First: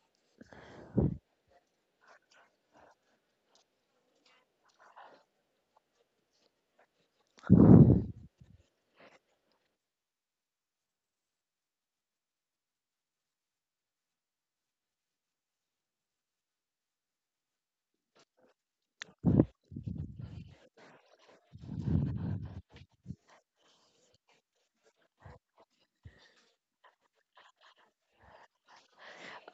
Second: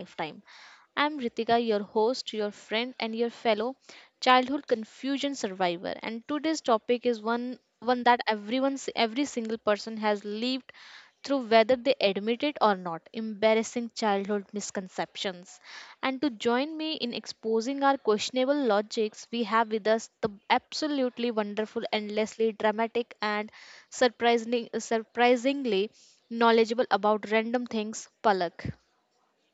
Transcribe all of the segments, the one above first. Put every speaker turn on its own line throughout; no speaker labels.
Lifetime. I'm Ritika, your host, your friend, and your fellow childhood confusion survivor. And today's topic is one that everyone, every single person has lived through, whether they admit it or not. Embarrassing childhood misconceptions. And to join me in exposing our questionable logics, we have with us the absolutely wonderful, endlessly dramatic, and surprisingly knowledgeable about random things, Palak.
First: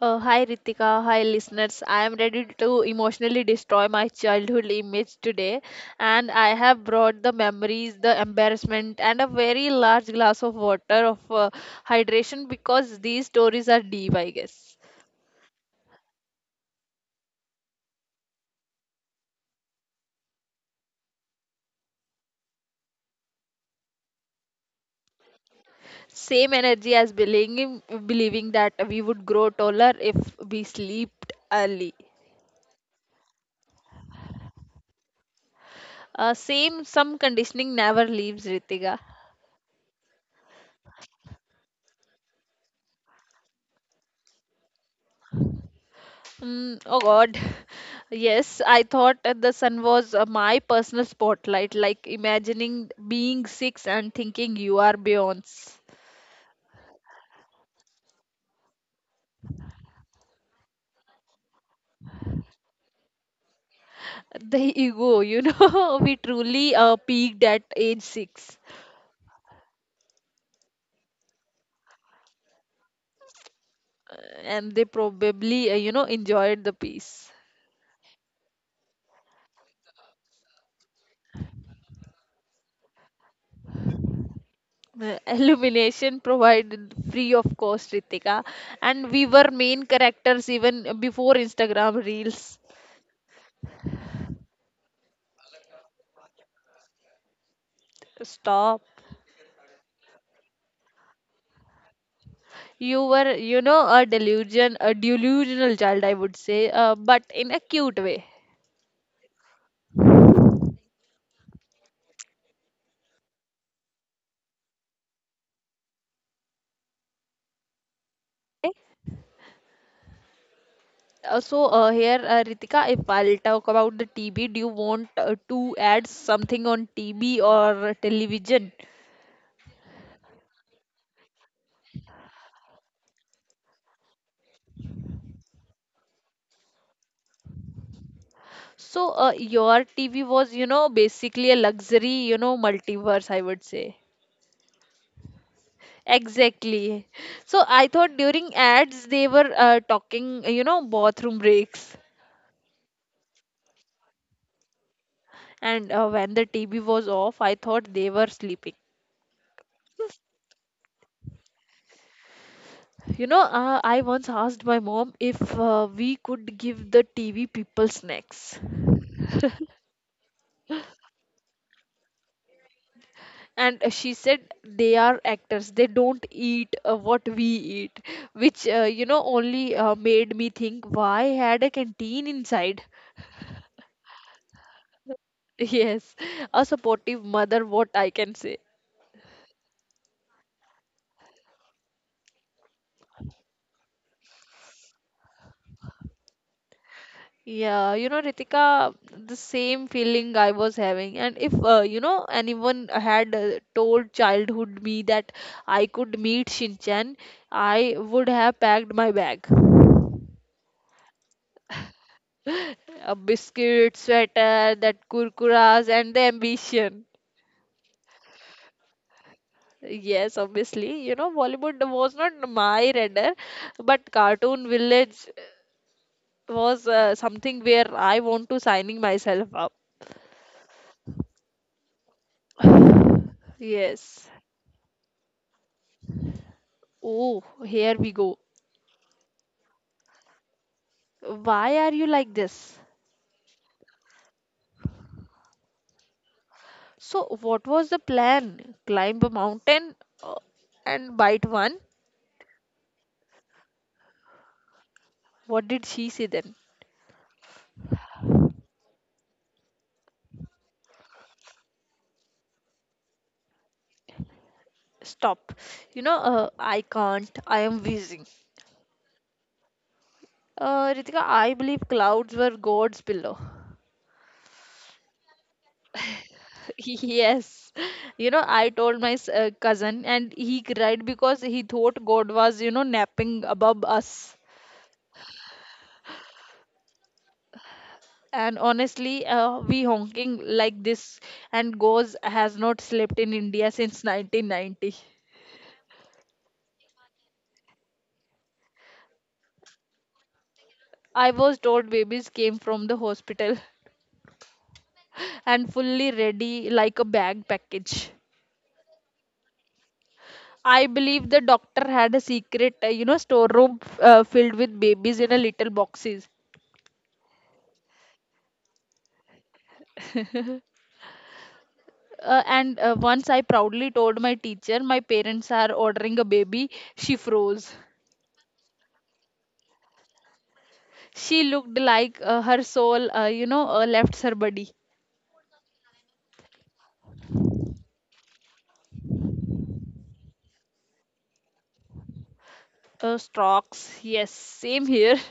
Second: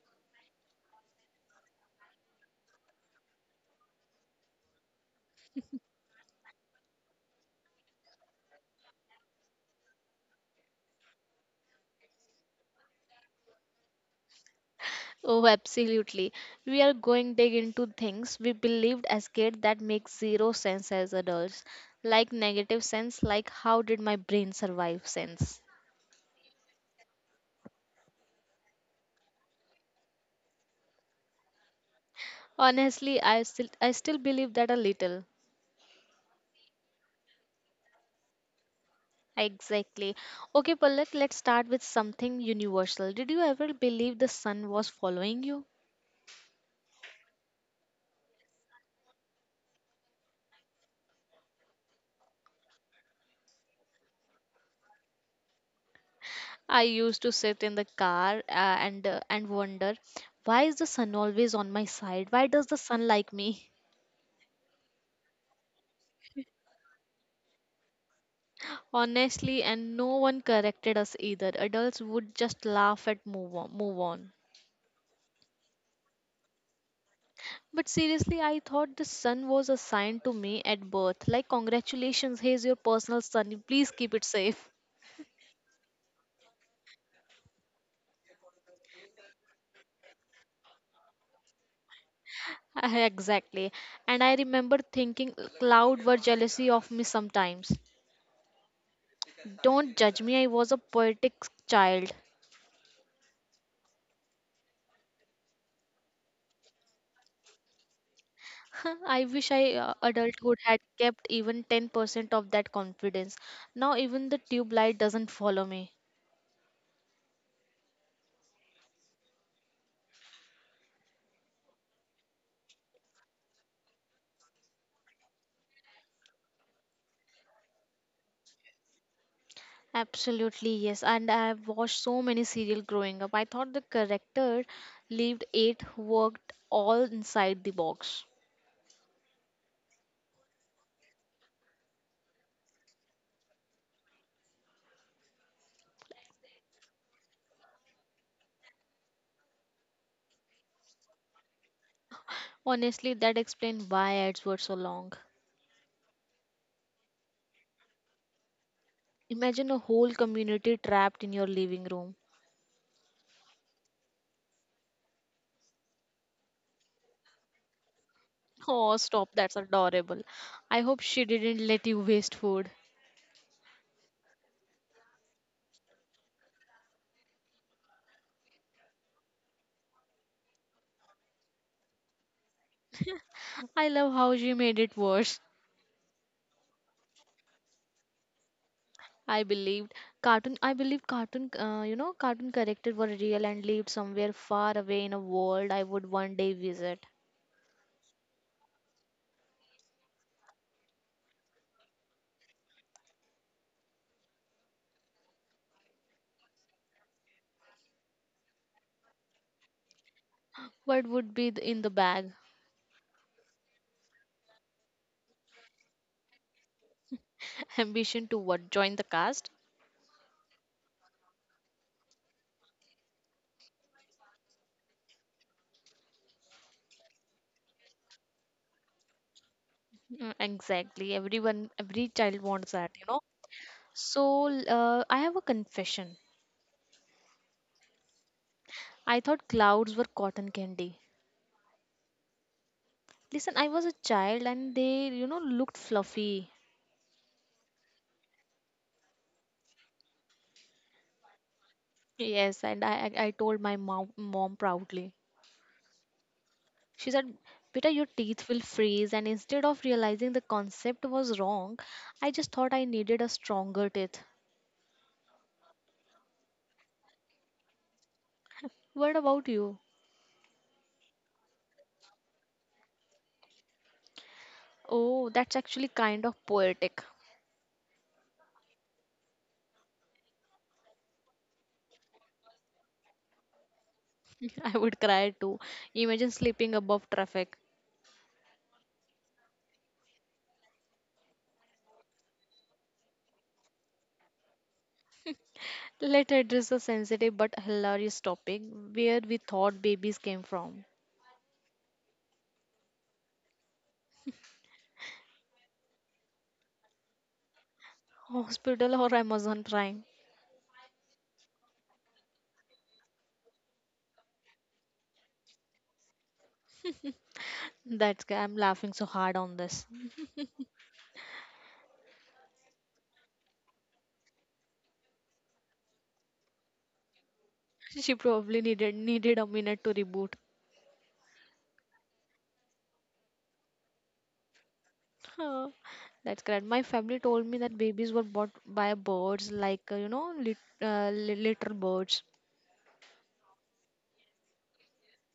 Hi Ritika, hi listeners. I am ready to emotionally destroy my childhood image today, and I have brought the memories, the embarrassment, and a very large glass of water of hydration because these stories are deep, I guess.
Oh, absolutely. We are going dig into things we believed as kids that make zero sense as adults, like negative sense, like how did my brain survive sense.
Same energy as believing that we would grow taller if we slept early.
Honestly, I still believe that a little.
Same, some conditioning never leaves Ritika.
Exactly. Okay, Palak, let's start with something universal. Did you ever believe the sun was following you?
Mm, oh God. Yes, I thought that the sun was my personal spotlight, like imagining being six and thinking you are Beyonce.
I used to sit in the car and wonder, why is the sun always on my side? Why does the sun like me?
The ego, you know, we truly peaked at age six,
Honestly, and no one corrected us either. Adults would just laugh and move on.
uh, and they probably, enjoyed the piece.
But seriously, I thought the sun was assigned to me at birth. Like, congratulations, here's your personal sun. Please keep it safe.
Illumination provided free of cost, Ritika, and we were main characters even before Instagram Reels.
Exactly. And I remember thinking cloud were jealousy of me sometimes.
Stop.
Don't judge me, I was a poetic child.
You were, you know, a delusional child, I would say, but in a cute way.
I wish I adulthood had kept even 10% of that confidence. Now even the tube light doesn't follow me.
Here, Ritika, if I'll talk about the TB, do you want to add something on TB or television?
Absolutely, yes. And I have watched so many serial growing up. I thought the character lived it, worked all inside the box.
So your TV was, you know, basically a luxury, you know, multiverse, I would say. Exactly. So I thought during ads they were talking, you know, bathroom breaks.
Honestly, that explained why ads were so long.
And when the TV was off, I thought they were sleeping.
Imagine a whole community trapped in your living room.
I once asked my mom if we could give the TV people snacks.
Oh, stop, that's adorable. I hope she didn't let you waste food.
And she said they are actors, they don't eat what we eat, which, only made me think why had a canteen inside?
I love how she made it worse.
Yes, a supportive mother, what I can say.
I believed I believed cartoon you know cartoon characters were real and lived somewhere far away in a world I would one day visit.
Yeah, you know, Ritika, the same feeling I was having. And if, anyone had told childhood me that I could meet Shinchan, I would have packed my bag.
What would be in the bag?
A biscuit, sweater, that kurkuras, and the ambition.
Ambition to what? Join the cast?
Yes, obviously, you know, Bollywood was not my radar, but Cartoon Village was something where I want to signing myself up.
Mm, exactly. Everyone every child wants that.
Yes.
So, I have a confession.
Oh, here we go.
I thought clouds were cotton candy.
Why are you like this?
Listen, I was a child and they, looked fluffy.
So, what was the plan? Climb a mountain uh, and bite one?
Yes, and I told my mom proudly.
What did she say then?
She said, Beta, your teeth will freeze. And instead of realizing the concept was wrong, I just thought I needed a stronger teeth.
Stop. You know, I can't. I am wheezing.
What about you?
Ritika, I believe clouds were God's pillow.
Oh, that's actually kind of poetic.
Yes. You know, I told my cousin, and he cried because he thought God was, you know, napping above us.
I would cry too. Imagine sleeping above traffic.
And honestly, we honking like this, and Goes has not slept in India since 1990.
Let's address a sensitive but hilarious topic where we thought babies came from.
I was told babies came from the hospital and fully ready like a bag package.
Hospital or Amazon Prime?
I believe the doctor had a secret, storeroom filled with babies in a little boxes.
I'm laughing so hard on this.
And Once I proudly told my teacher, my parents are ordering a baby, she froze.
She probably needed a minute to reboot.
She looked like her soul, left her body.
Huh, that's correct. My family told me that babies were bought by birds, like litter birds.
Stocks, yes, same here.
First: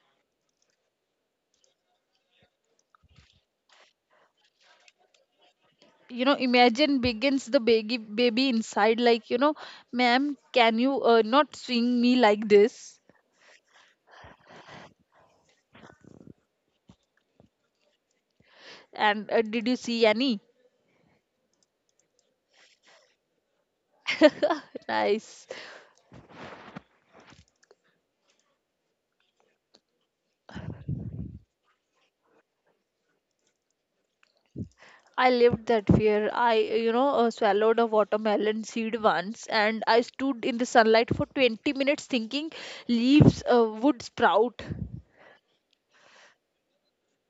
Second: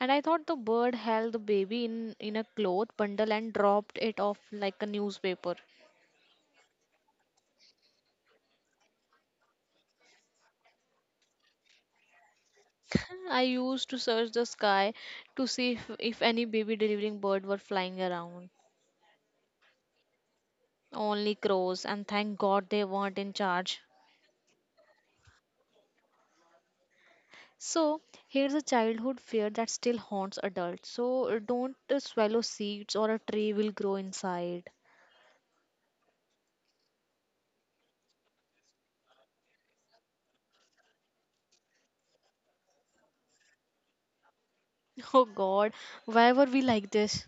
And I thought the bird held the baby in a cloth bundle and dropped it off like a newspaper.
You know, imagine begins the baby inside, like, you know, ma'am, can you not swing me like this?
I used to search the sky to see if any baby delivering bird were flying around.
And did you see any?
Only crows, and thank God they weren't in charge.
Nice.
So here's a childhood fear that still haunts adults. So don't swallow seeds or a tree will grow inside.
I lived that fear. I, swallowed a watermelon seed once, and I stood in the sunlight for 20 minutes thinking leaves would sprout
Oh God, why were we like this?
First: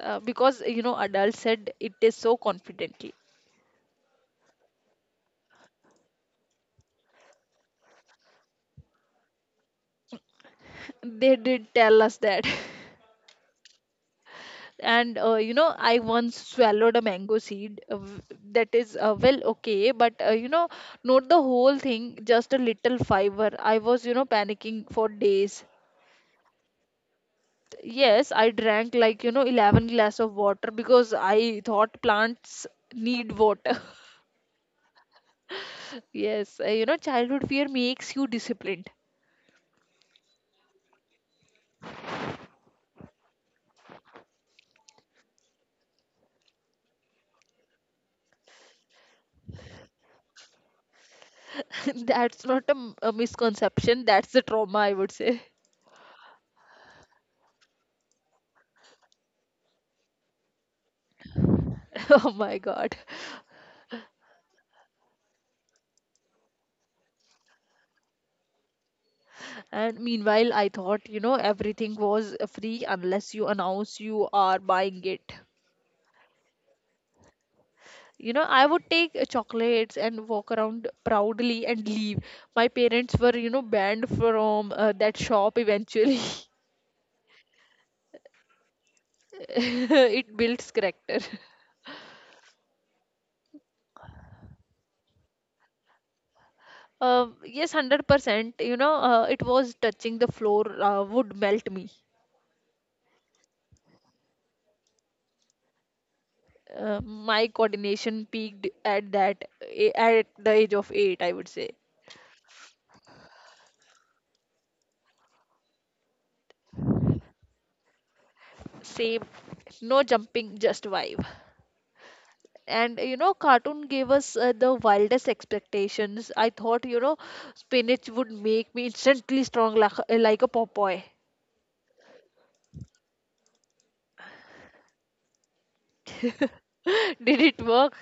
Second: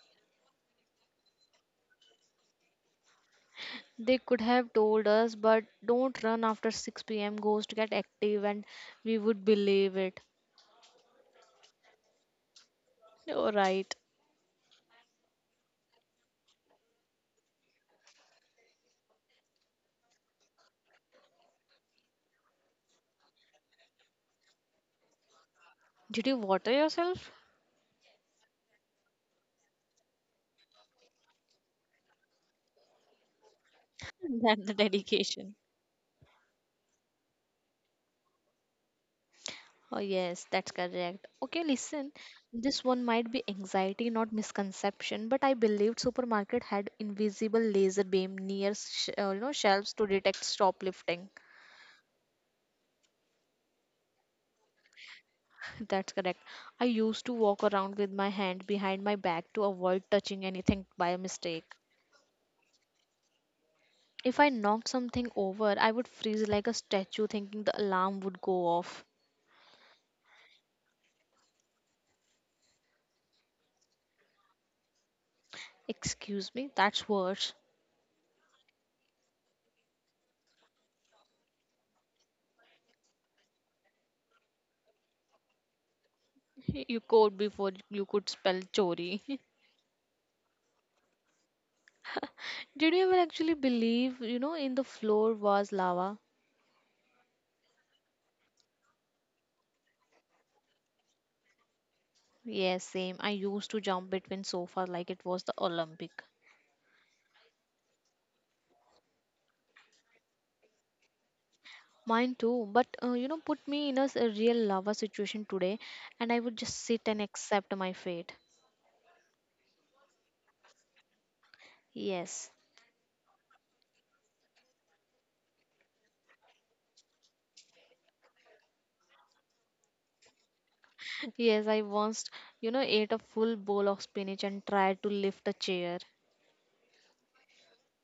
because, you know, adults said it is so confidently.
They could have told us, but don't run after 6 pm. Ghosts get active and we would believe it.
They did tell us that.
All right.
And, I once swallowed a mango seed, that is, well, okay, but, you know, not the whole thing, just a little fiber. I was, you know, panicking for days.
Did you water yourself?
Yes, I drank, like, you know, 11 glass of water because I thought plants need water.
That's the dedication.
Yes, childhood fear makes you disciplined.
Oh, yes, that's correct. Okay, listen, this one might be anxiety, not misconception, but I believed supermarket had invisible laser beam near shelves to detect shoplifting.
That's not a misconception, that's the trauma, I would say.
That's correct. I used to walk around with my hand behind my back to avoid touching anything by mistake.
Oh my god.
If I knocked something over, I would freeze like a statue, thinking the alarm would go off.
And meanwhile, I thought, you know, everything was free unless you announce you are buying it.
Excuse me, that's worse.
You know, I would take chocolates and walk around proudly and leave. My parents were, you know, banned from that shop eventually.
You called before you could spell chori.
It builds character.
Did you ever actually believe, in the floor was lava?
Yes, 100%. You know, it was touching the floor would melt me.
Yes, same. I used to jump between sofas like it was the Olympic.
My coordination peaked at that, eh, at the age of eight, I would say.
Mine too, but put me in a real lava situation today and I would just sit and accept my fate.
Same, no jumping, just vibe.
Yes.
And you know, cartoon gave us the wildest expectations. I thought, you know, spinach would make me instantly strong like a Popeye.
Yes, I once ate a full bowl of spinach and tried to lift a chair.
Did it work?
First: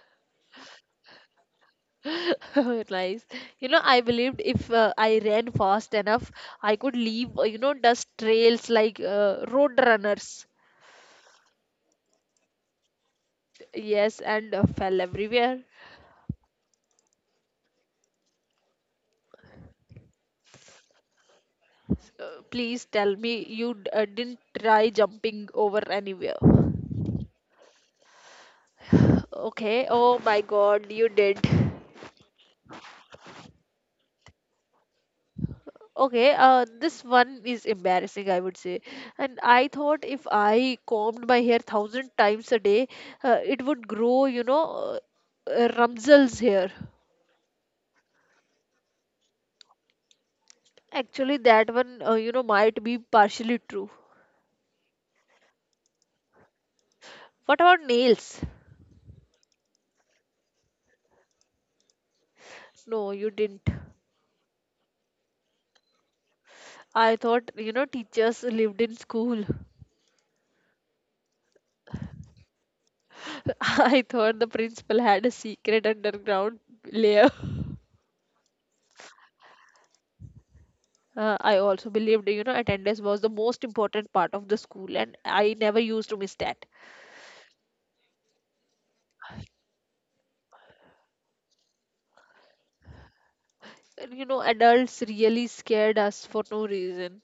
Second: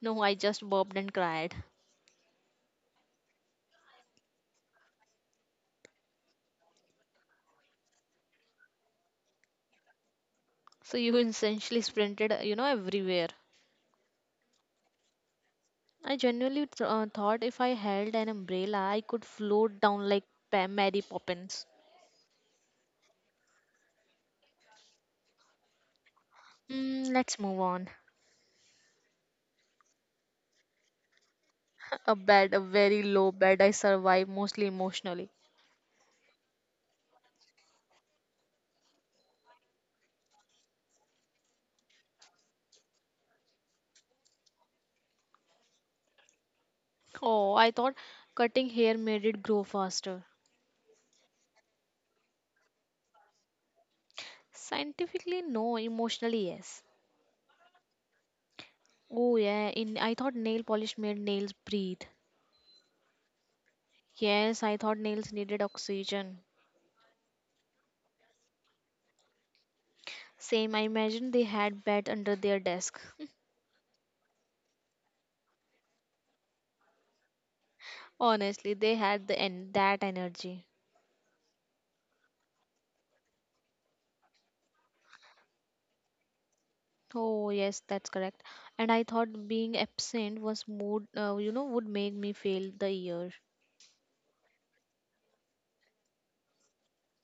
No, I just burped and cried.
Nice. You know, I believed if I ran fast enough, I could leave, dust trails like road runners.
So you essentially sprinted, everywhere.
Yes, and fell everywhere.
I genuinely thought if I held an umbrella, I could float down like Mary Poppins.
Please tell me you didn't try jumping over anywhere.
Mm, let's move on.
Okay, oh my god, you did.
A bed, a very low bed. I survive mostly emotionally.
Okay, this one is embarrassing, I would say. And I thought if I combed my hair thousand times a day, it would grow, Ramzal's hair.
Oh, I thought cutting hair made it grow faster.
Actually, that one, might be partially true.
Scientifically, no. Emotionally, yes.
What about nails?
Oh yeah. In I thought nail polish made nails breathe.
No, you didn't.
Yes, I thought nails needed oxygen.
I thought, you know, teachers lived in school.
Same. I imagined they had bed under their desk.
I thought the principal had a secret underground layer.
Honestly, they had that energy.
I also believed, you know, attendance was the most important part of the school, and I never used to miss that.
Oh, yes, that's correct. And I thought being absent was mood, would make me fail the year.
And, you know, adults really scared us for no reason.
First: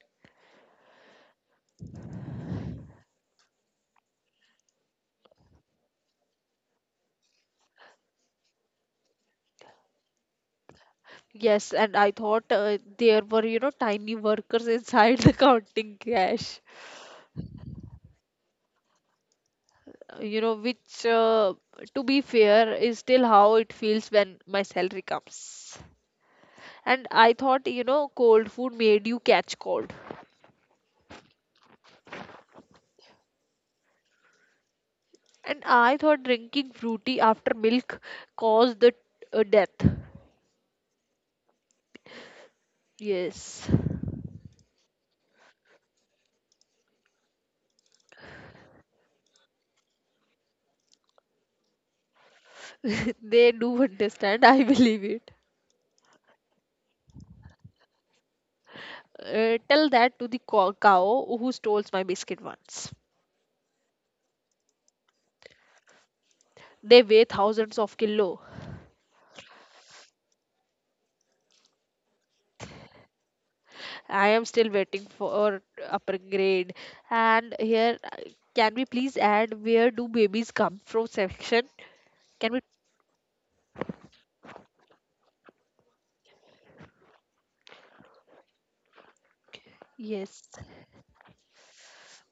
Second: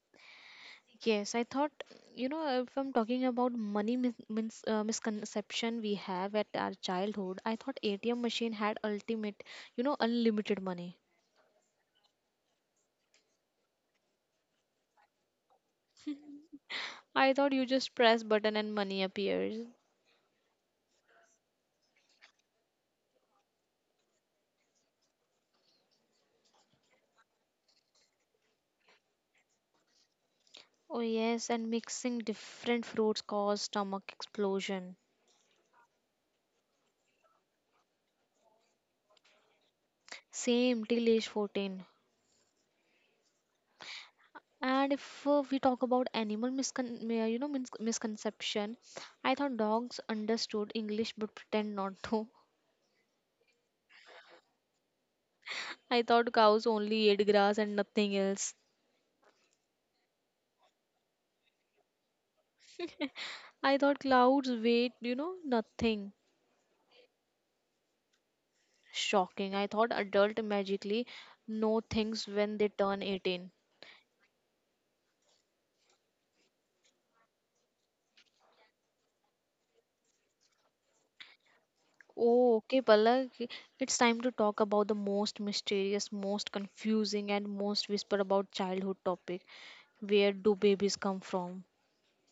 Yes, I thought, if I'm talking about money misconception we have at our childhood, I thought ATM machine had ultimate, unlimited money.
Yes, and I thought there were, you know, tiny workers inside the counting cash.
I thought you just press button and money appears.
You know, which, to be fair, is still how it feels when my salary comes. And I thought, you know, cold food made you catch cold.
Oh yes, and mixing different fruits caused stomach explosion.
And I thought drinking fruity after milk caused the death.
Same till age 14.
Yes,
And if we talk about animal misconception, I thought dogs understood English but pretend not to.
they do understand, I believe it.
I thought cows only ate grass and nothing else.
Tell that to the cow who stole my biscuit once.
I thought clouds weighed nothing.
They weigh thousands of kilo.
Shocking. I thought adult magically know things when they turn 18.
I am still waiting for upper grade. And here, can we please add where do babies come from section? Can
Oh,
we?
okay, Palak. It's time to talk about the most mysterious, most confusing, and most whisper about childhood topic. Where
Yes.
do babies come from?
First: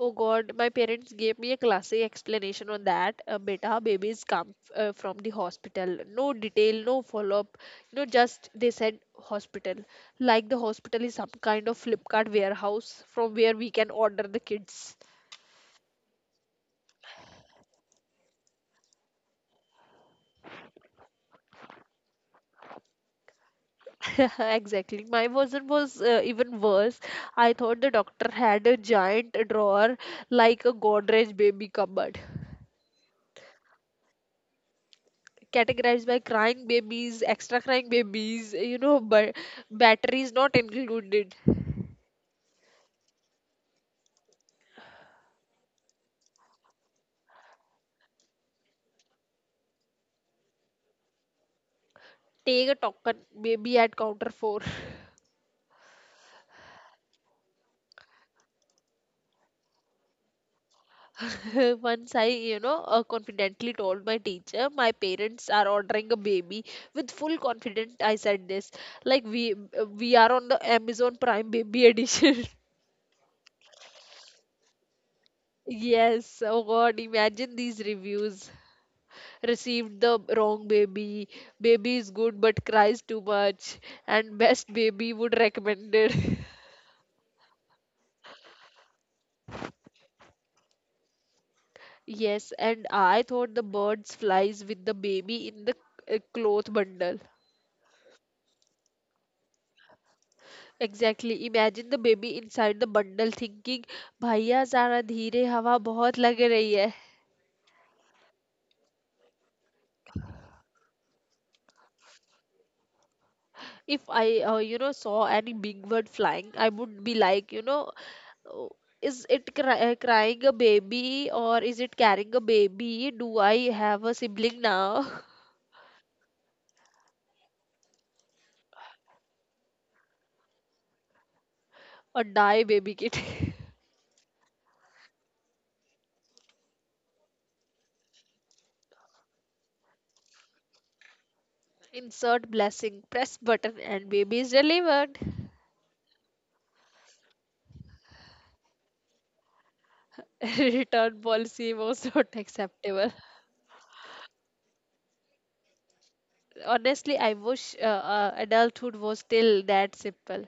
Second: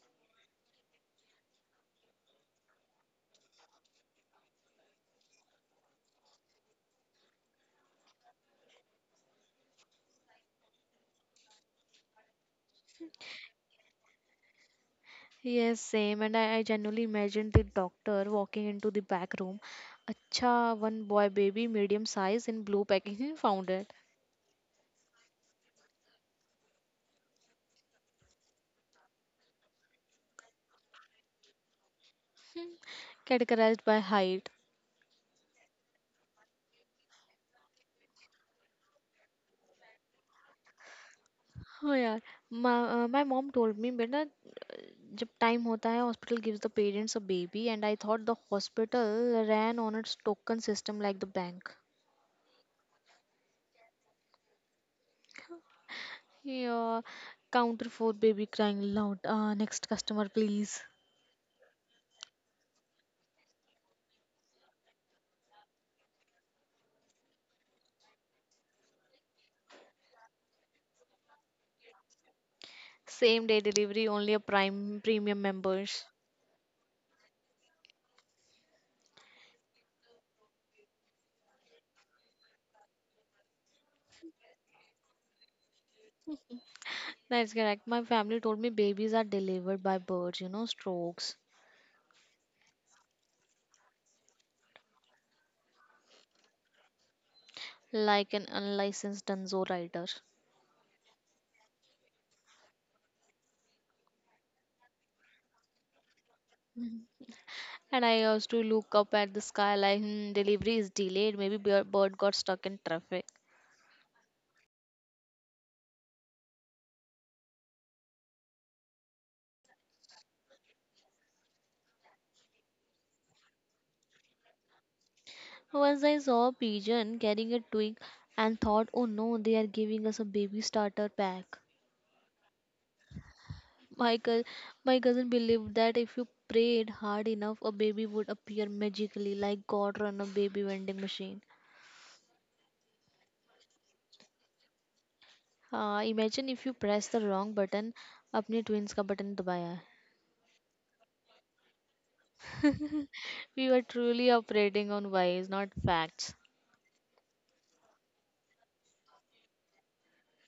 Oh God, my parents gave me a classy explanation on that. Beta, babies come from the hospital. No detail, no follow-up. You know, just they said hospital. Like the hospital is some kind of Flipkart warehouse from where we can order the kids.
Yes, same. And I genuinely imagined the doctor walking into the back room. Acha, one boy baby, medium size, in blue packaging, found it,
Exactly. My version was even worse. I thought the doctor had a giant drawer like a Godrej baby cupboard.
categorized by height.
Categorized by crying babies, extra crying babies, you know, but batteries not included.
Oh yeah, my, my mom told me, बेटा जब time होता है hospital gives the parents a baby and I thought the hospital ran on its token system like the bank.
Take a token maybe at counter four.
Yeah, counter for baby crying loud. Next customer, please.
Once I, confidently told my teacher, my parents are ordering a baby. With full confidence, I said this. Like we are on the Amazon Prime Baby Edition.
Same day delivery, only a prime premium members.
Yes. Oh God, imagine these reviews. Received the wrong baby. Baby is good but cries too much. And best baby would recommended.
That's correct. My family told me babies are delivered by birds, you know, strokes,
Yes, and I thought the birds flies with the baby in the cloth bundle.
like an unlicensed dunzo rider.
Exactly. Imagine the baby inside the bundle thinking, भैया जरा धीरे हवा बहुत लग रही है.
And I used to look up at the sky like, hmm, delivery is delayed. Maybe bird got stuck in traffic.
If I, saw any big bird flying, I would be like, you know, "Oh, is it crying a baby or is it carrying a baby? Do I have a sibling now?"
Once I saw a pigeon carrying a twig and thought, oh no, they are giving us a baby starter pack.
Or die, baby kid?
My, cou- my cousin believed that if you prayed hard enough, a baby would appear magically, like God run a baby vending machine.
Insert blessing, press button, and baby is delivered.
Imagine if you press the wrong button, अपने twins का button दबाया है.
Return policy was not acceptable.
We were truly operating on vibes, not facts.
Honestly, I wish adulthood was still that simple.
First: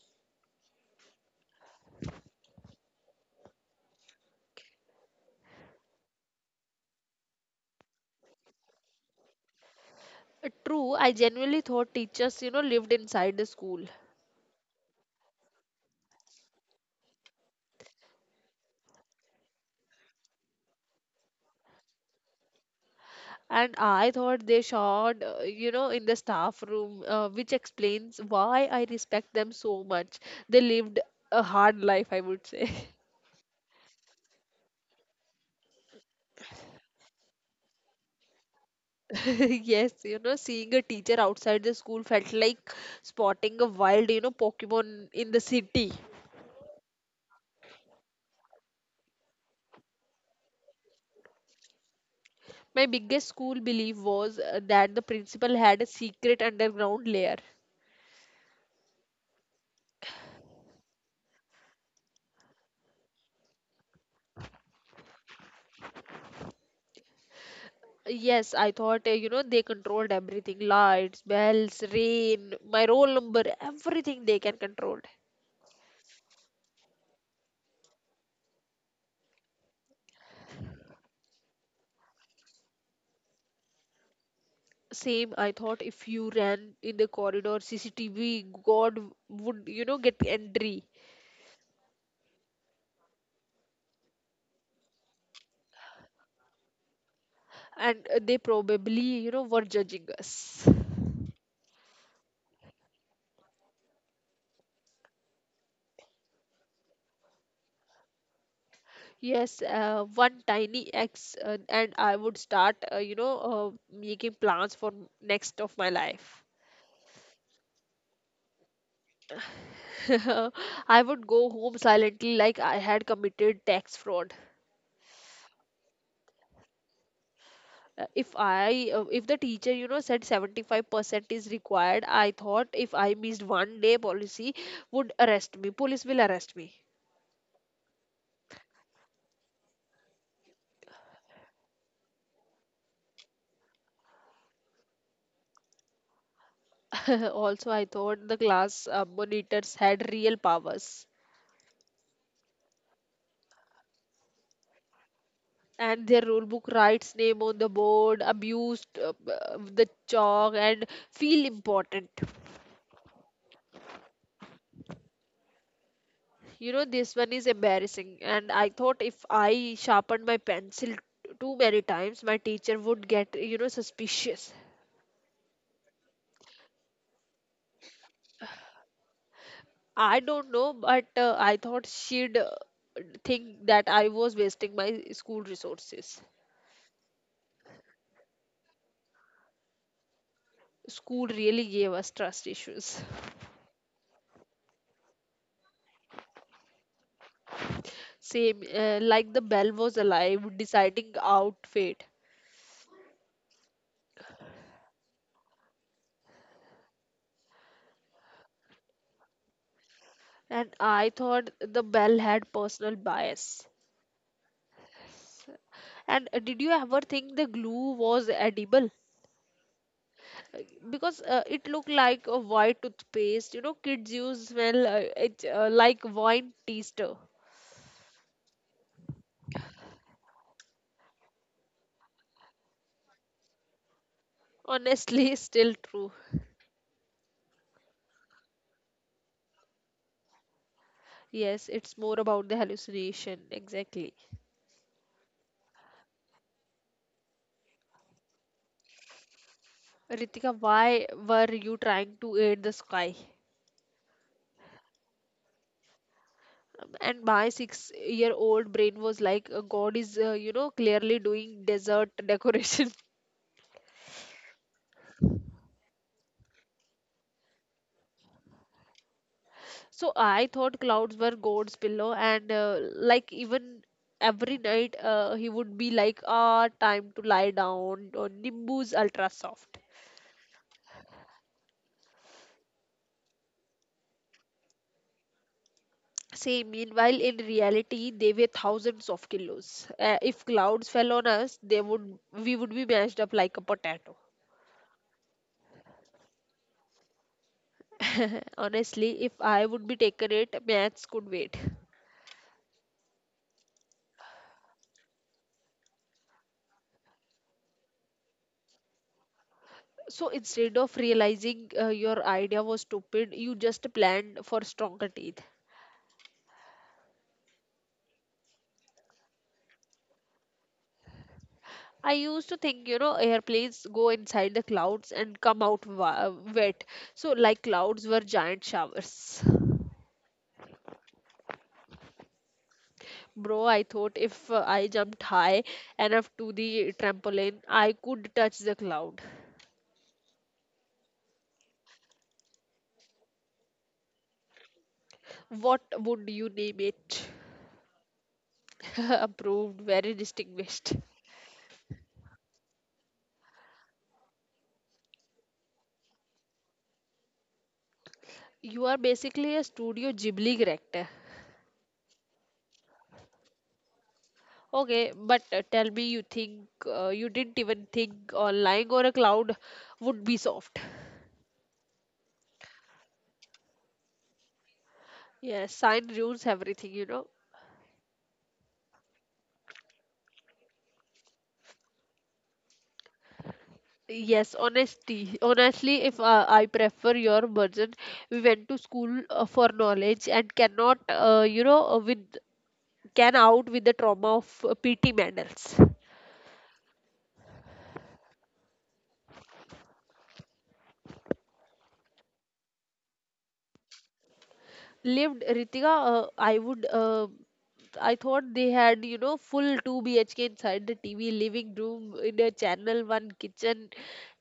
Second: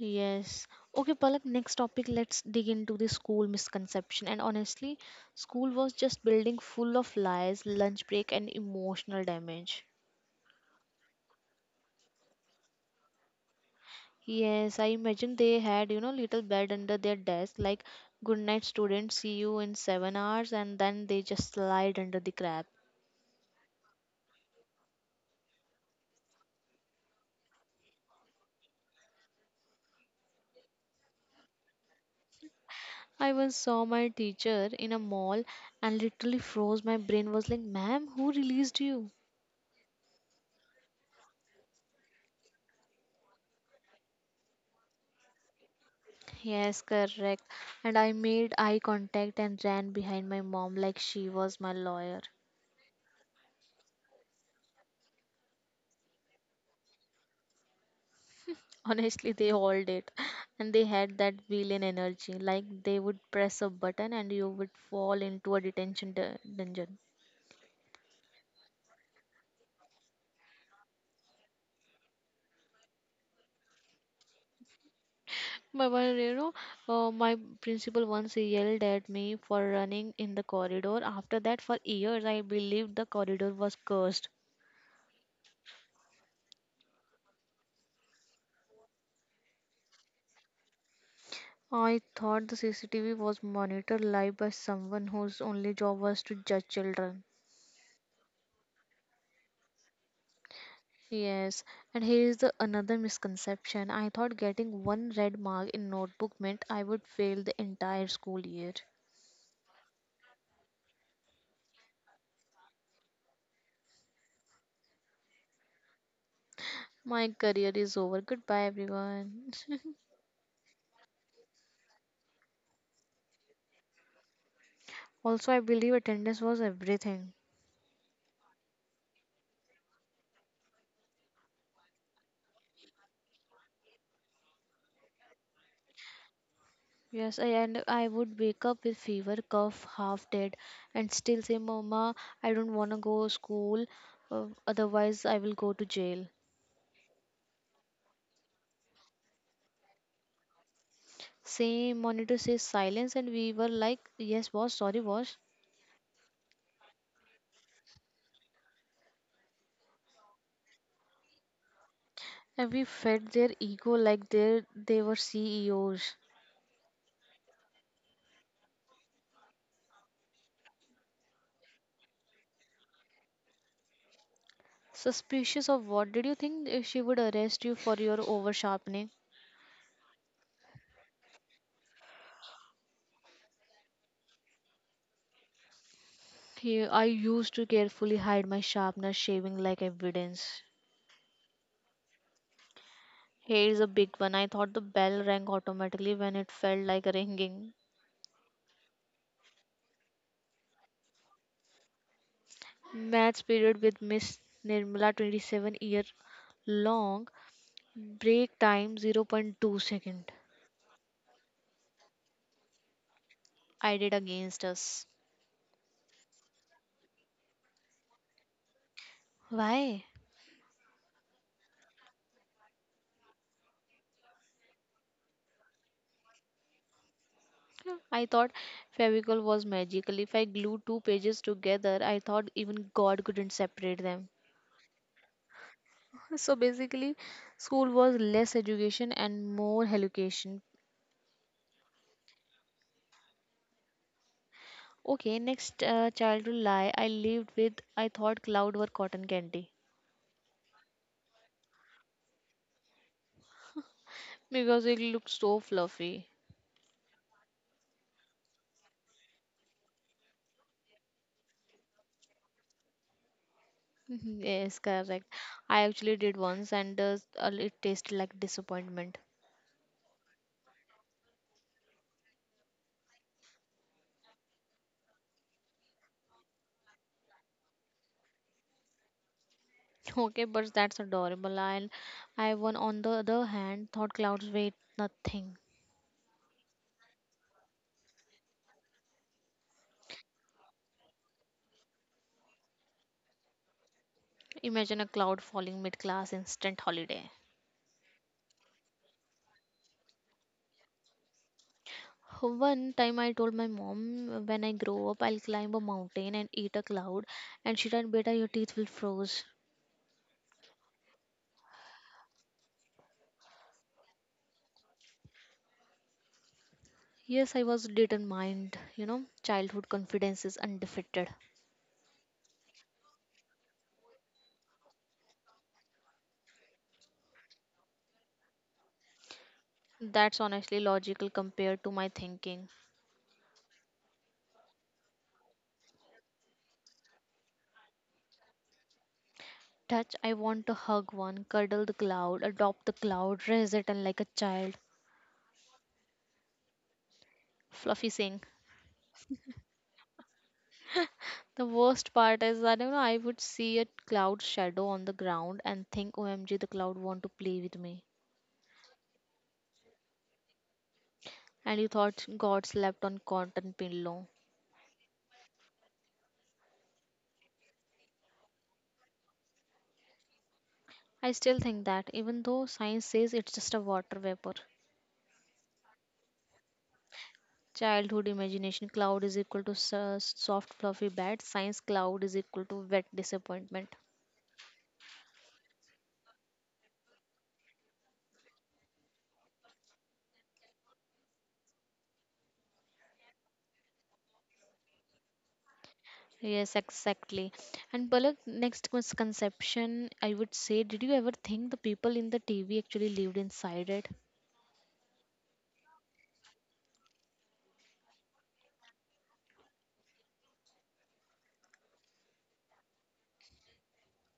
Yes. Okay, Palak, next topic, let's dig into the school misconception. And honestly, school was just building full of lies, lunch break, and emotional damage.
True, I genuinely thought teachers, you know, lived inside the school,
Yes, I imagine they had little bed under their desk, like good night students, see you in 7 hours, and then they just slide under the crab.
and I thought they showed, in the staff room, which explains why I respect them so much. They lived a hard life, I would say.
I once saw my teacher in a mall and literally froze. My brain was like, Ma'am, who released you?
Yes, you know, seeing a teacher outside the school felt like spotting a wild, you know, Pokemon in the city.
Yes, correct. And I made eye contact and ran behind my mom like she was my lawyer.
My biggest school belief was that the principal had a secret underground lair.
Honestly, they all did. And they had that villain energy. Like they would press a button and you would fall into a detention dungeon.
Yes, I thought, they controlled everything, lights, bells, rain, my roll number, everything they can control.
My, one, you know, my principal once yelled at me for running in the corridor. After that, for years, I believed the corridor was cursed.
Same, I thought if you ran in the corridor, CCTV, God would, you know, get entry.
I thought the CCTV was monitored live by someone whose only job was to judge children.
And they probably, you know, were judging us.
Yes, and here is the another misconception. I thought getting one red mark in notebook meant I would fail the entire school year.
Yes, one tiny X, and I would start, making plans for next of my life.
My career is over. Goodbye, everyone.
I would go home silently like I had committed tax fraud.
Also, I believe attendance was everything.
If I if the teacher, you know, said 75% is required, I thought if I missed 1 day, policy would arrest me, police will arrest me.
Yes, and I would wake up with fever, cough, half dead, and still say, "Mama, I don't wanna go school. Otherwise, I will go to jail."
Also, I thought the class monitors had real powers,
Same monitor says silence, and we were like, yes, boss, sorry, boss.
and their rule book writes name on the board, abused the chalk and feel important.
And we fed their ego like they were CEOs.
You know, this one is embarrassing, and I thought if I sharpened my pencil too many times, my teacher would get, you know, suspicious.
Suspicious of what? Did you think she would arrest you for your over sharpening?
I don't know, but I thought she'd think that I was wasting my school resources.
He, I used to carefully hide my sharpener shaving like evidence.
School really gave us trust issues.
Here's a big one. I thought the bell rang automatically when it felt like ringing.
Same, like the bell was alive, deciding out fate.
Maths period with Miss Nirmala, 27 year long. Break time zero point 0.2 second.
And I thought the bell had personal bias.
I did against us.
And did you ever think the glue was edible?
Why?
Uh, Because it looked like a white toothpaste. You know, kids use smell it, like wine taster.
Huh, I thought Fevicol was magical. If I glued two pages together, I thought even God couldn't separate them.
Honestly, still true.
So basically, school was less education and more education.
Yes, it's more about the hallucination. Exactly.
Okay, next childhood lie I lived with, I thought cloud were cotton candy
Ritika, why were you trying to aid the sky?
because it looked so fluffy.
And my six-year-old brain was like, God is, clearly doing desert decoration.
Yes, correct. I actually did once and it tasted like disappointment.
So I thought clouds were God's pillow, and like even every night he would be like, ah, time to lie down, or Nimbus ultra soft.
Okay, but that's adorable. And I, one on the other hand, thought clouds weighed nothing.
Say, meanwhile, in reality, they weigh thousands of kilos. If clouds fell on us, they would we would be mashed up like a potato.
Imagine a cloud falling mid class, instant holiday.
Honestly, if I would be taken it, maths could wait.
One time I told my mom, when I grow up I'll climb a mountain and eat a cloud, and she said beta your teeth will froze.
So instead of realizing your idea was stupid, you just planned for stronger teeth.
Yes, I was determined, you know. Childhood confidence is undefeated.
I used to think, you know, airplanes go inside the clouds and come out wet. So, like clouds were giant showers.
That's honestly logical compared to my thinking.
Bro, I thought if I jumped high enough to the trampoline, I could touch the cloud.
Touch, I want to hug one, cuddle the cloud, adopt the cloud, raise it and like a child.
What would you name it?
Fluffy saying.
Approved, very distinguished.
The worst part is, I don't know, I would see a cloud shadow on the ground and think, OMG, the cloud want to play with me.
You are basically a Studio Ghibli character.
And you thought God slept on cotton pillow.
Okay, but tell me you didn't even think lying on a cloud would be soft.
I still think that, even though science says it's just a water vapor.
Yes, sign ruins everything, you know.
Childhood imagination cloud is equal to soft fluffy bed. Science cloud is equal to wet disappointment.
Yes, honesty. Honestly, if I prefer your version, we went to school for knowledge and cannot, with can out with the trauma of PT medals.
Yes, exactly. And Palak, next misconception, I would say, did you ever think the people in the TV actually lived inside it?
Lived Ritika, I would, I thought they had, you know, full 2 BHK inside the TV, living room in a channel 1 kitchen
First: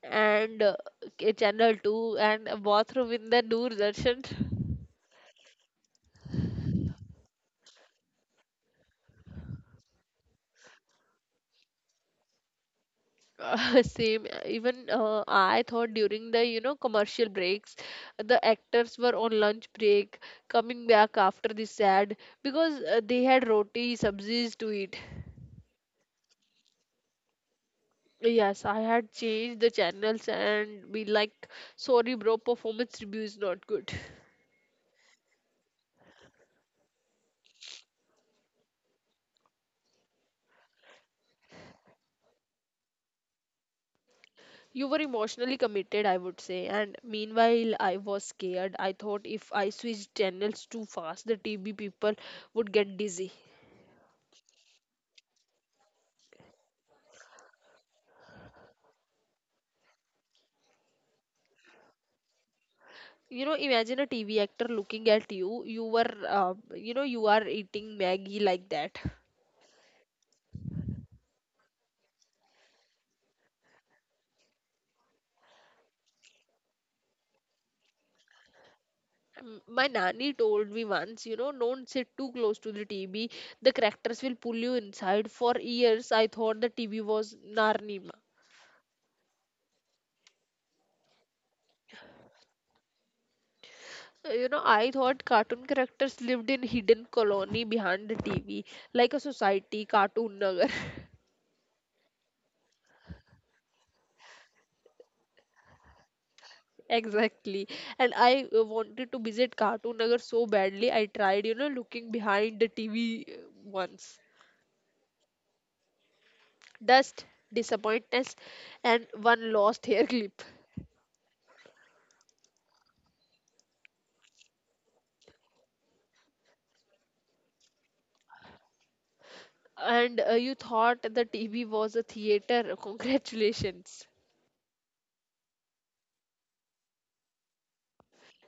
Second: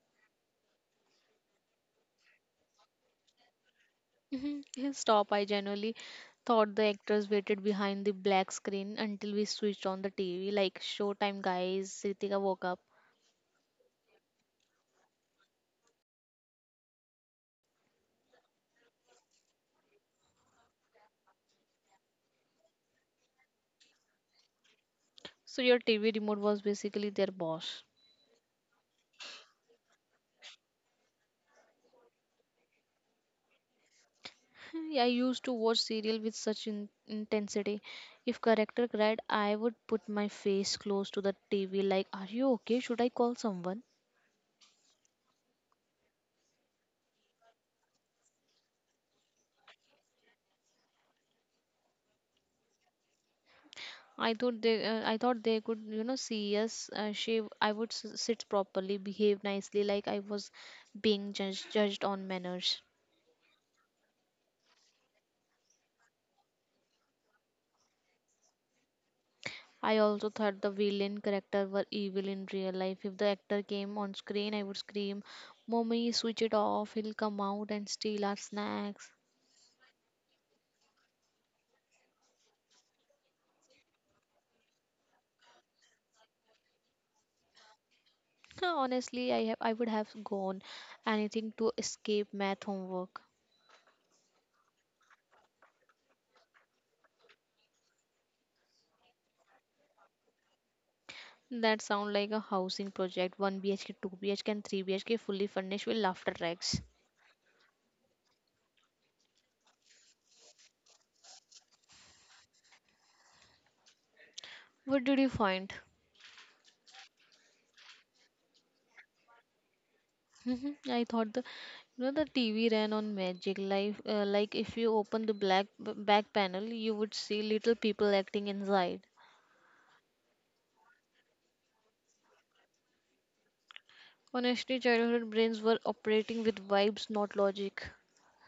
and a channel 2 and a bathroom in the Doordarshan.
Mhm, His stop, I generally thought the actors waited behind the black screen until we switched on the TV, like showtime guys, Ritika woke up.
Same. Even I thought during the commercial breaks, the actors were on lunch break, coming back after this sad because they had roti sabzis to eat.
So your TV remote was basically their boss.
Yes, I had changed the channels and be like, sorry, bro, performance review is not good.
I used to watch serial with such intensity. If character cried, I would put my face close to the TV, like, "Are you okay? Should I call someone?"
You were emotionally committed, I would say. And meanwhile, I was scared. I thought if I switched channels too fast, the TV people would get dizzy.
I thought they could, you know, see us. I would sit properly, behave nicely, like I was being judged, judged on manners.
You know, imagine a TV actor looking at you, you were, you are eating maggie like that.
I also thought the villain character were evil in real life. If the actor came on screen, I would scream, "Mommy, switch it off! He'll come out and steal our snacks."
My nanny told me once, you know, don't sit too close to the TV, the characters will pull you inside. For years I thought the TV was narnima.
Honestly, I would have gone anything to escape math homework.
You know, I thought cartoon characters lived in hidden colony behind the TV, like a society cartoon nagar.
That sound like a housing project: one BHK, two BHK, and three BHK, fully furnished with laughter racks.
Exactly. And I wanted to visit cartoon nagar so badly, I tried, you know, looking behind the TV once.
What did you find?
Dust, disappointment, and one lost hair clip.
Mhm. I thought the, you know, the TV ran on magic life, like if you open the black back panel you would see little people acting inside.
And you thought the TV was a theater. Congratulations.
Honestly childhood brains were operating with vibes not logic.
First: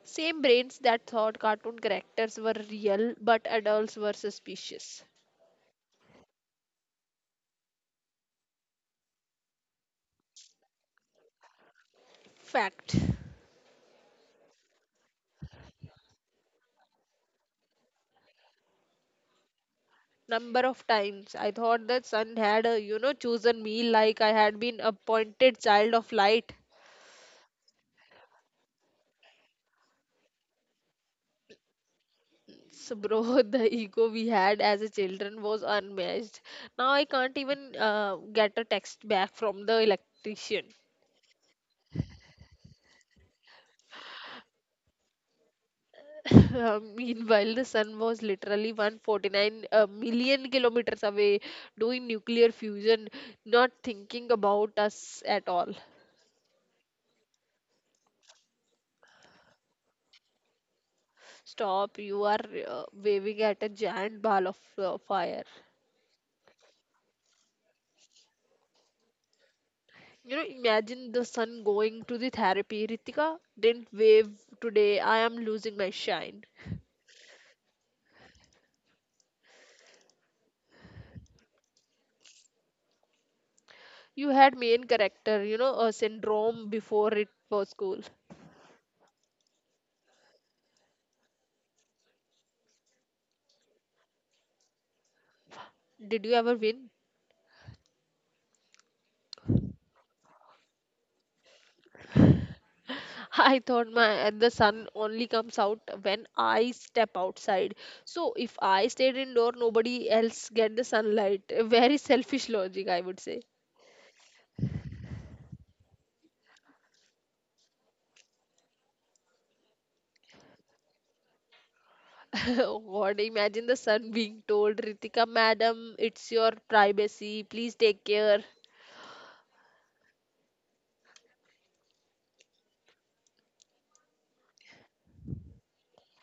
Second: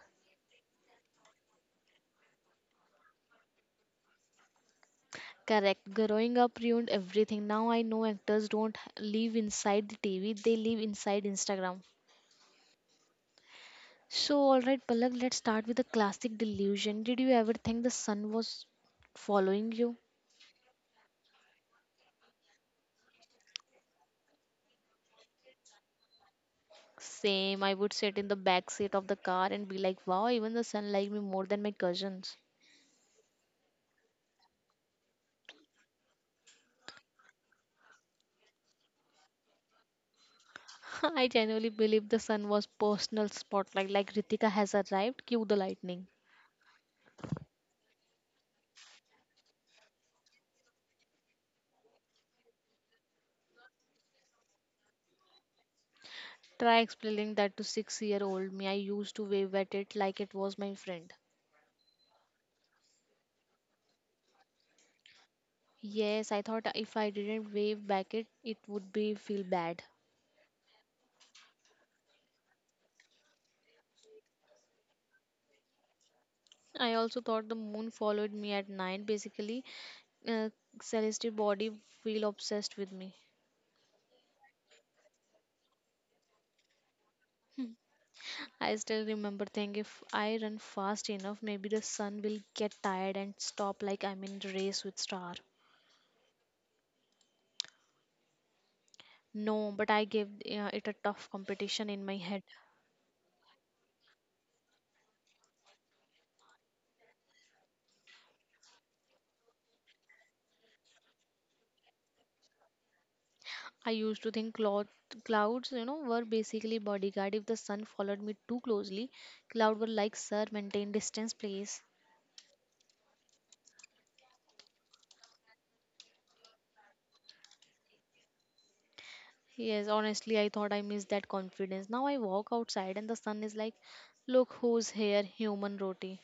Same brains that thought cartoon characters were real, but adults were suspicious.
Correct. Growing up ruined everything. Now I know actors don't live inside the TV, they live inside Instagram.
Fact.
So alright Palak, let's start with the classic delusion. Did you ever think the sun was following you?
Number of times I thought the sun had, chosen me like I had been appointed child of light.
Same, I would sit in the back seat of the car and be like, wow, even the sun liked me more than my cousins.
So, bro, the ego we had as a children was unmatched. Now I can't even get a text back from the electrician.
I genuinely believe the sun was personal spotlight, like Ritika has arrived, cue the lightning.
Meanwhile, the sun was literally 149 million kilometers away doing nuclear fusion, not thinking about us at all.
Try explaining that to 6 year old me. I used to wave at it like it was my friend.
Stop, you are waving at a giant ball of fire.
Yes, I thought if I didn't wave back it, it would be feel bad.
You know, imagine the sun going to the therapy. Ritika didn't wave today. I am losing my shine.
I also thought the moon followed me at night. Basically, uh, celestial body feel obsessed with me.
You had main character, you know, a syndrome before it was cool.
I still remember thinking if I run fast enough, maybe the sun will get tired and stop, like I'm in a race with star.
Did you ever win?
No, but I gave it a tough competition in my head.
I thought my the sun only comes out when I step outside. So if I stayed indoor, nobody else get the sunlight. A very selfish logic, I would say.
I used to think clouds, you know, were basically bodyguard. If the sun followed me too closely, cloud were like, sir, maintain distance, please.
God, imagine the sun being told, Ritika, madam, it's your privacy. Please take care.
Yes, honestly, I thought I missed that confidence. Now I walk outside and the sun is like, look who's here, human roti.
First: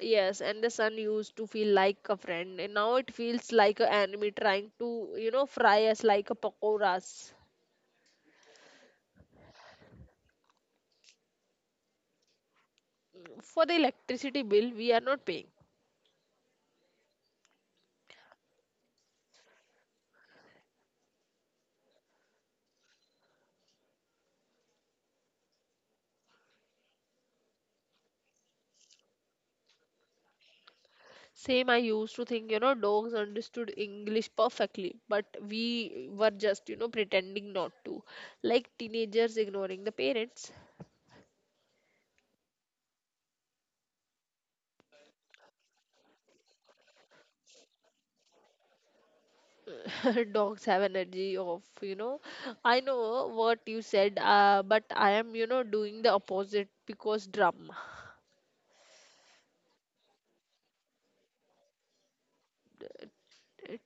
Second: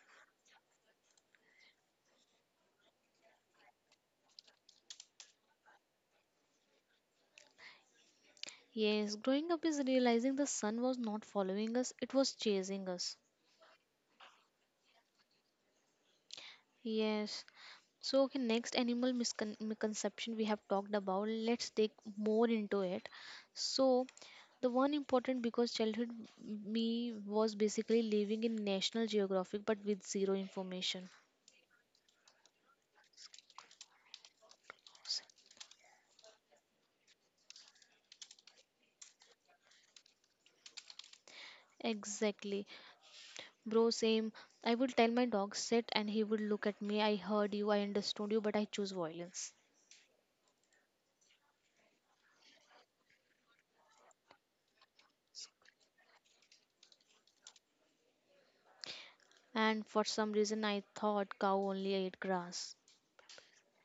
Yes, and the sun used to feel like a friend, and now it feels like an enemy trying to, you know, fry us like a pakoras.
Yes, growing up is realizing the sun was not following us, it was chasing us.
For the electricity bill, we are not paying.
Yes. So, okay, next animal misconception we have talked about. Let's take more into it. So, the one important because childhood me was basically living in National Geographic but with zero information.
Same, I used to think, you know, dogs understood English perfectly,
S-
but we were just, you know, pretending not to. Like teenagers ignoring the parents.
Exactly. Bro, same. I would tell my dog sit and he would look at me. I heard you, I understood you, but I choose violence.
Dogs have energy of, you know, I know what you said, but I am, you know, doing the opposite because drama.
And for some reason I thought cow only ate grass.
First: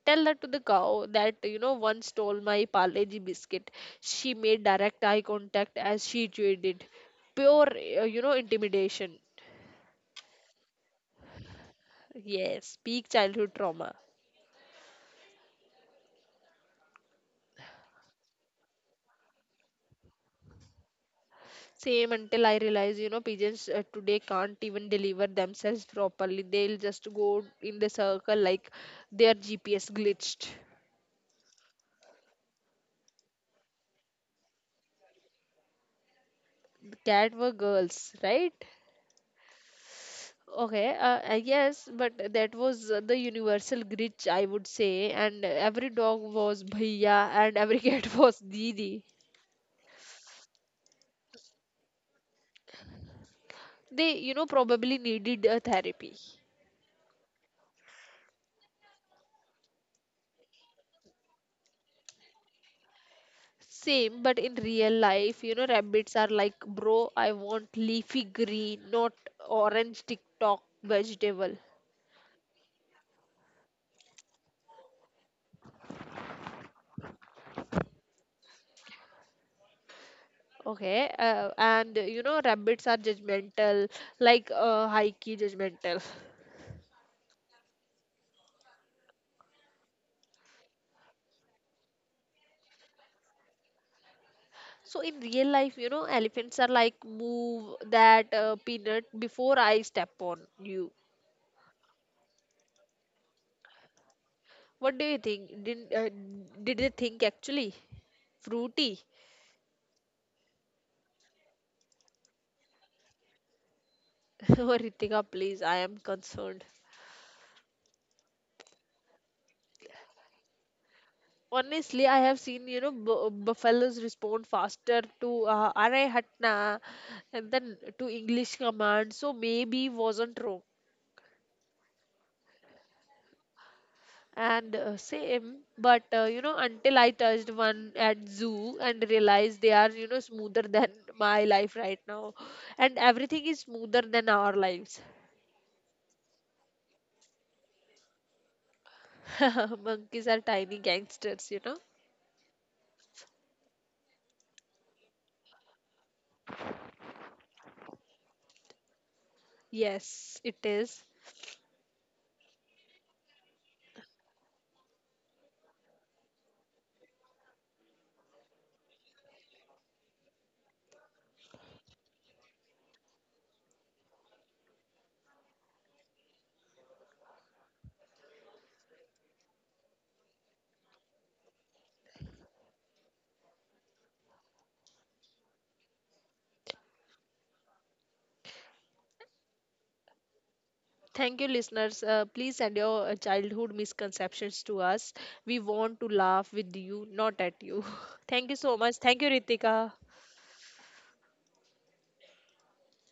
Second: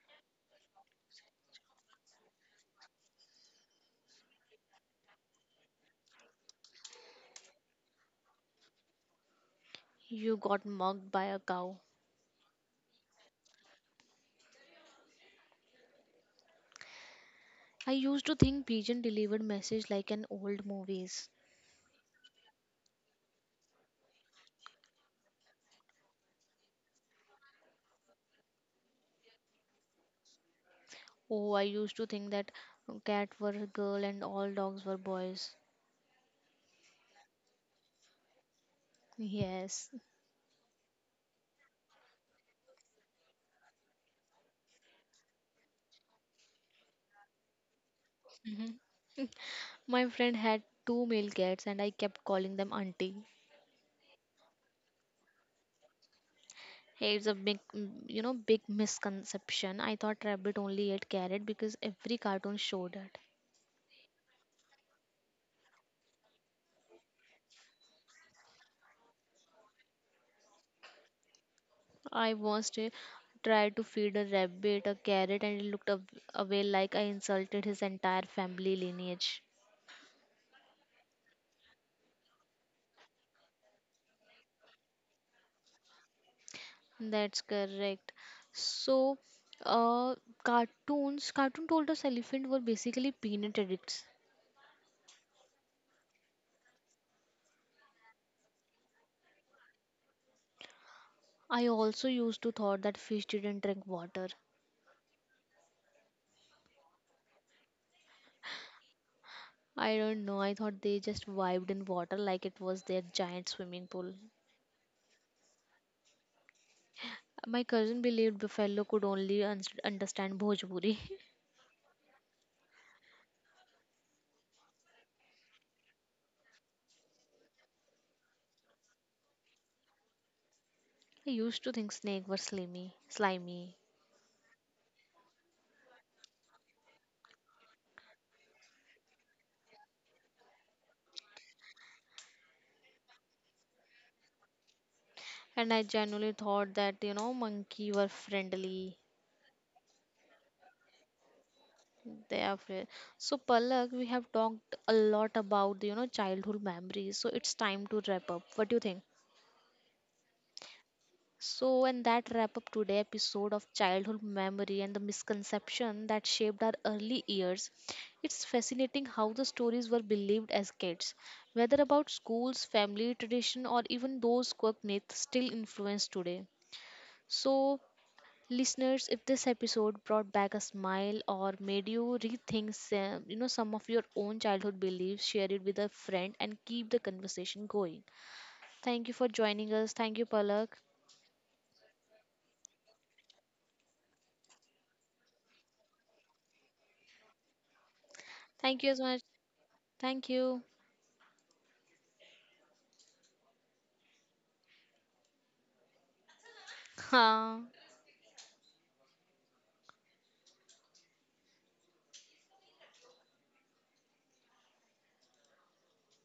Tell that to the cow that, you know, once stole my Parleji biscuit. She made direct eye contact as she chewed it. Pure, intimidation.
You got mugged by a cow.
Yes, peak childhood trauma.
I used to think pigeon delivered message like in old movies.
Same, until I realize, you know, pigeons today can't even deliver themselves properly. They'll just go in the circle like their GPS glitched.
Oh, I used to think that cat were a girl and all dogs were boys.
The cat were girls, right?
Yes.
Okay, yes, but that was the universal glitch, I would say. And every dog was bhaiya and every cat was didi.
My friend had two male cats and I kept calling them auntie.
They, you know, probably needed a therapy.
Hey, it's a big, you know, big misconception. I thought rabbit only ate carrot because every cartoon showed it.
Same, but in real life, you know, rabbits are like, bro, I want leafy green, not orange TikTok vegetable.
I once tried to feed a rabbit a carrot and it looked away like I insulted his entire family lineage.
Okay, and you know, rabbits are judgmental, like high key judgmental.
That's correct. So, uh, cartoon told us elephant were basically peanut addicts.
So in real life, you know, elephants are like, move that peanut before I step on you.
I also used to thought that fish didn't drink water.
What do you think? Did they think actually fruity?
I don't know. I thought they just vibed in water like it was their giant swimming pool.
Oh, Ritika, please, I am concerned.
My cousin believed buffalo could only understand Bhojpuri.
Honestly, I have seen, you know, buffaloes respond faster to "Arey hatna" and then to English commands, so maybe wasn't wrong.
I used to think snake were slimy.
And same, but you know, until I touched one at zoo and realized they are, you know, smoother than my life right now, and everything is smoother than our lives.
And I genuinely thought that, you know, monkey were friendly.
Monkeys are tiny gangsters, you know.
They are fri- So, Palak, we have talked a lot about, you know, childhood memories. So, it's time to wrap up. What do you think?
Yes, it is.
So, and that wrap up today episode of childhood memory and the misconception that shaped our early years. It's fascinating how the stories were believed as kids, whether about schools, family, tradition, or even those quirk myths still influence today. So, listeners, if this episode brought back a smile or made you rethink some of your own childhood beliefs, share it with a friend and keep the conversation going. Thank you for joining us. Thank you, Palak.
Thank you, listeners. Please send your childhood misconceptions to us. We want to laugh with you, not at you. Thank you so
Thank you
much.
as
Thank
much.
you, Ritika.
Thank you. Ha.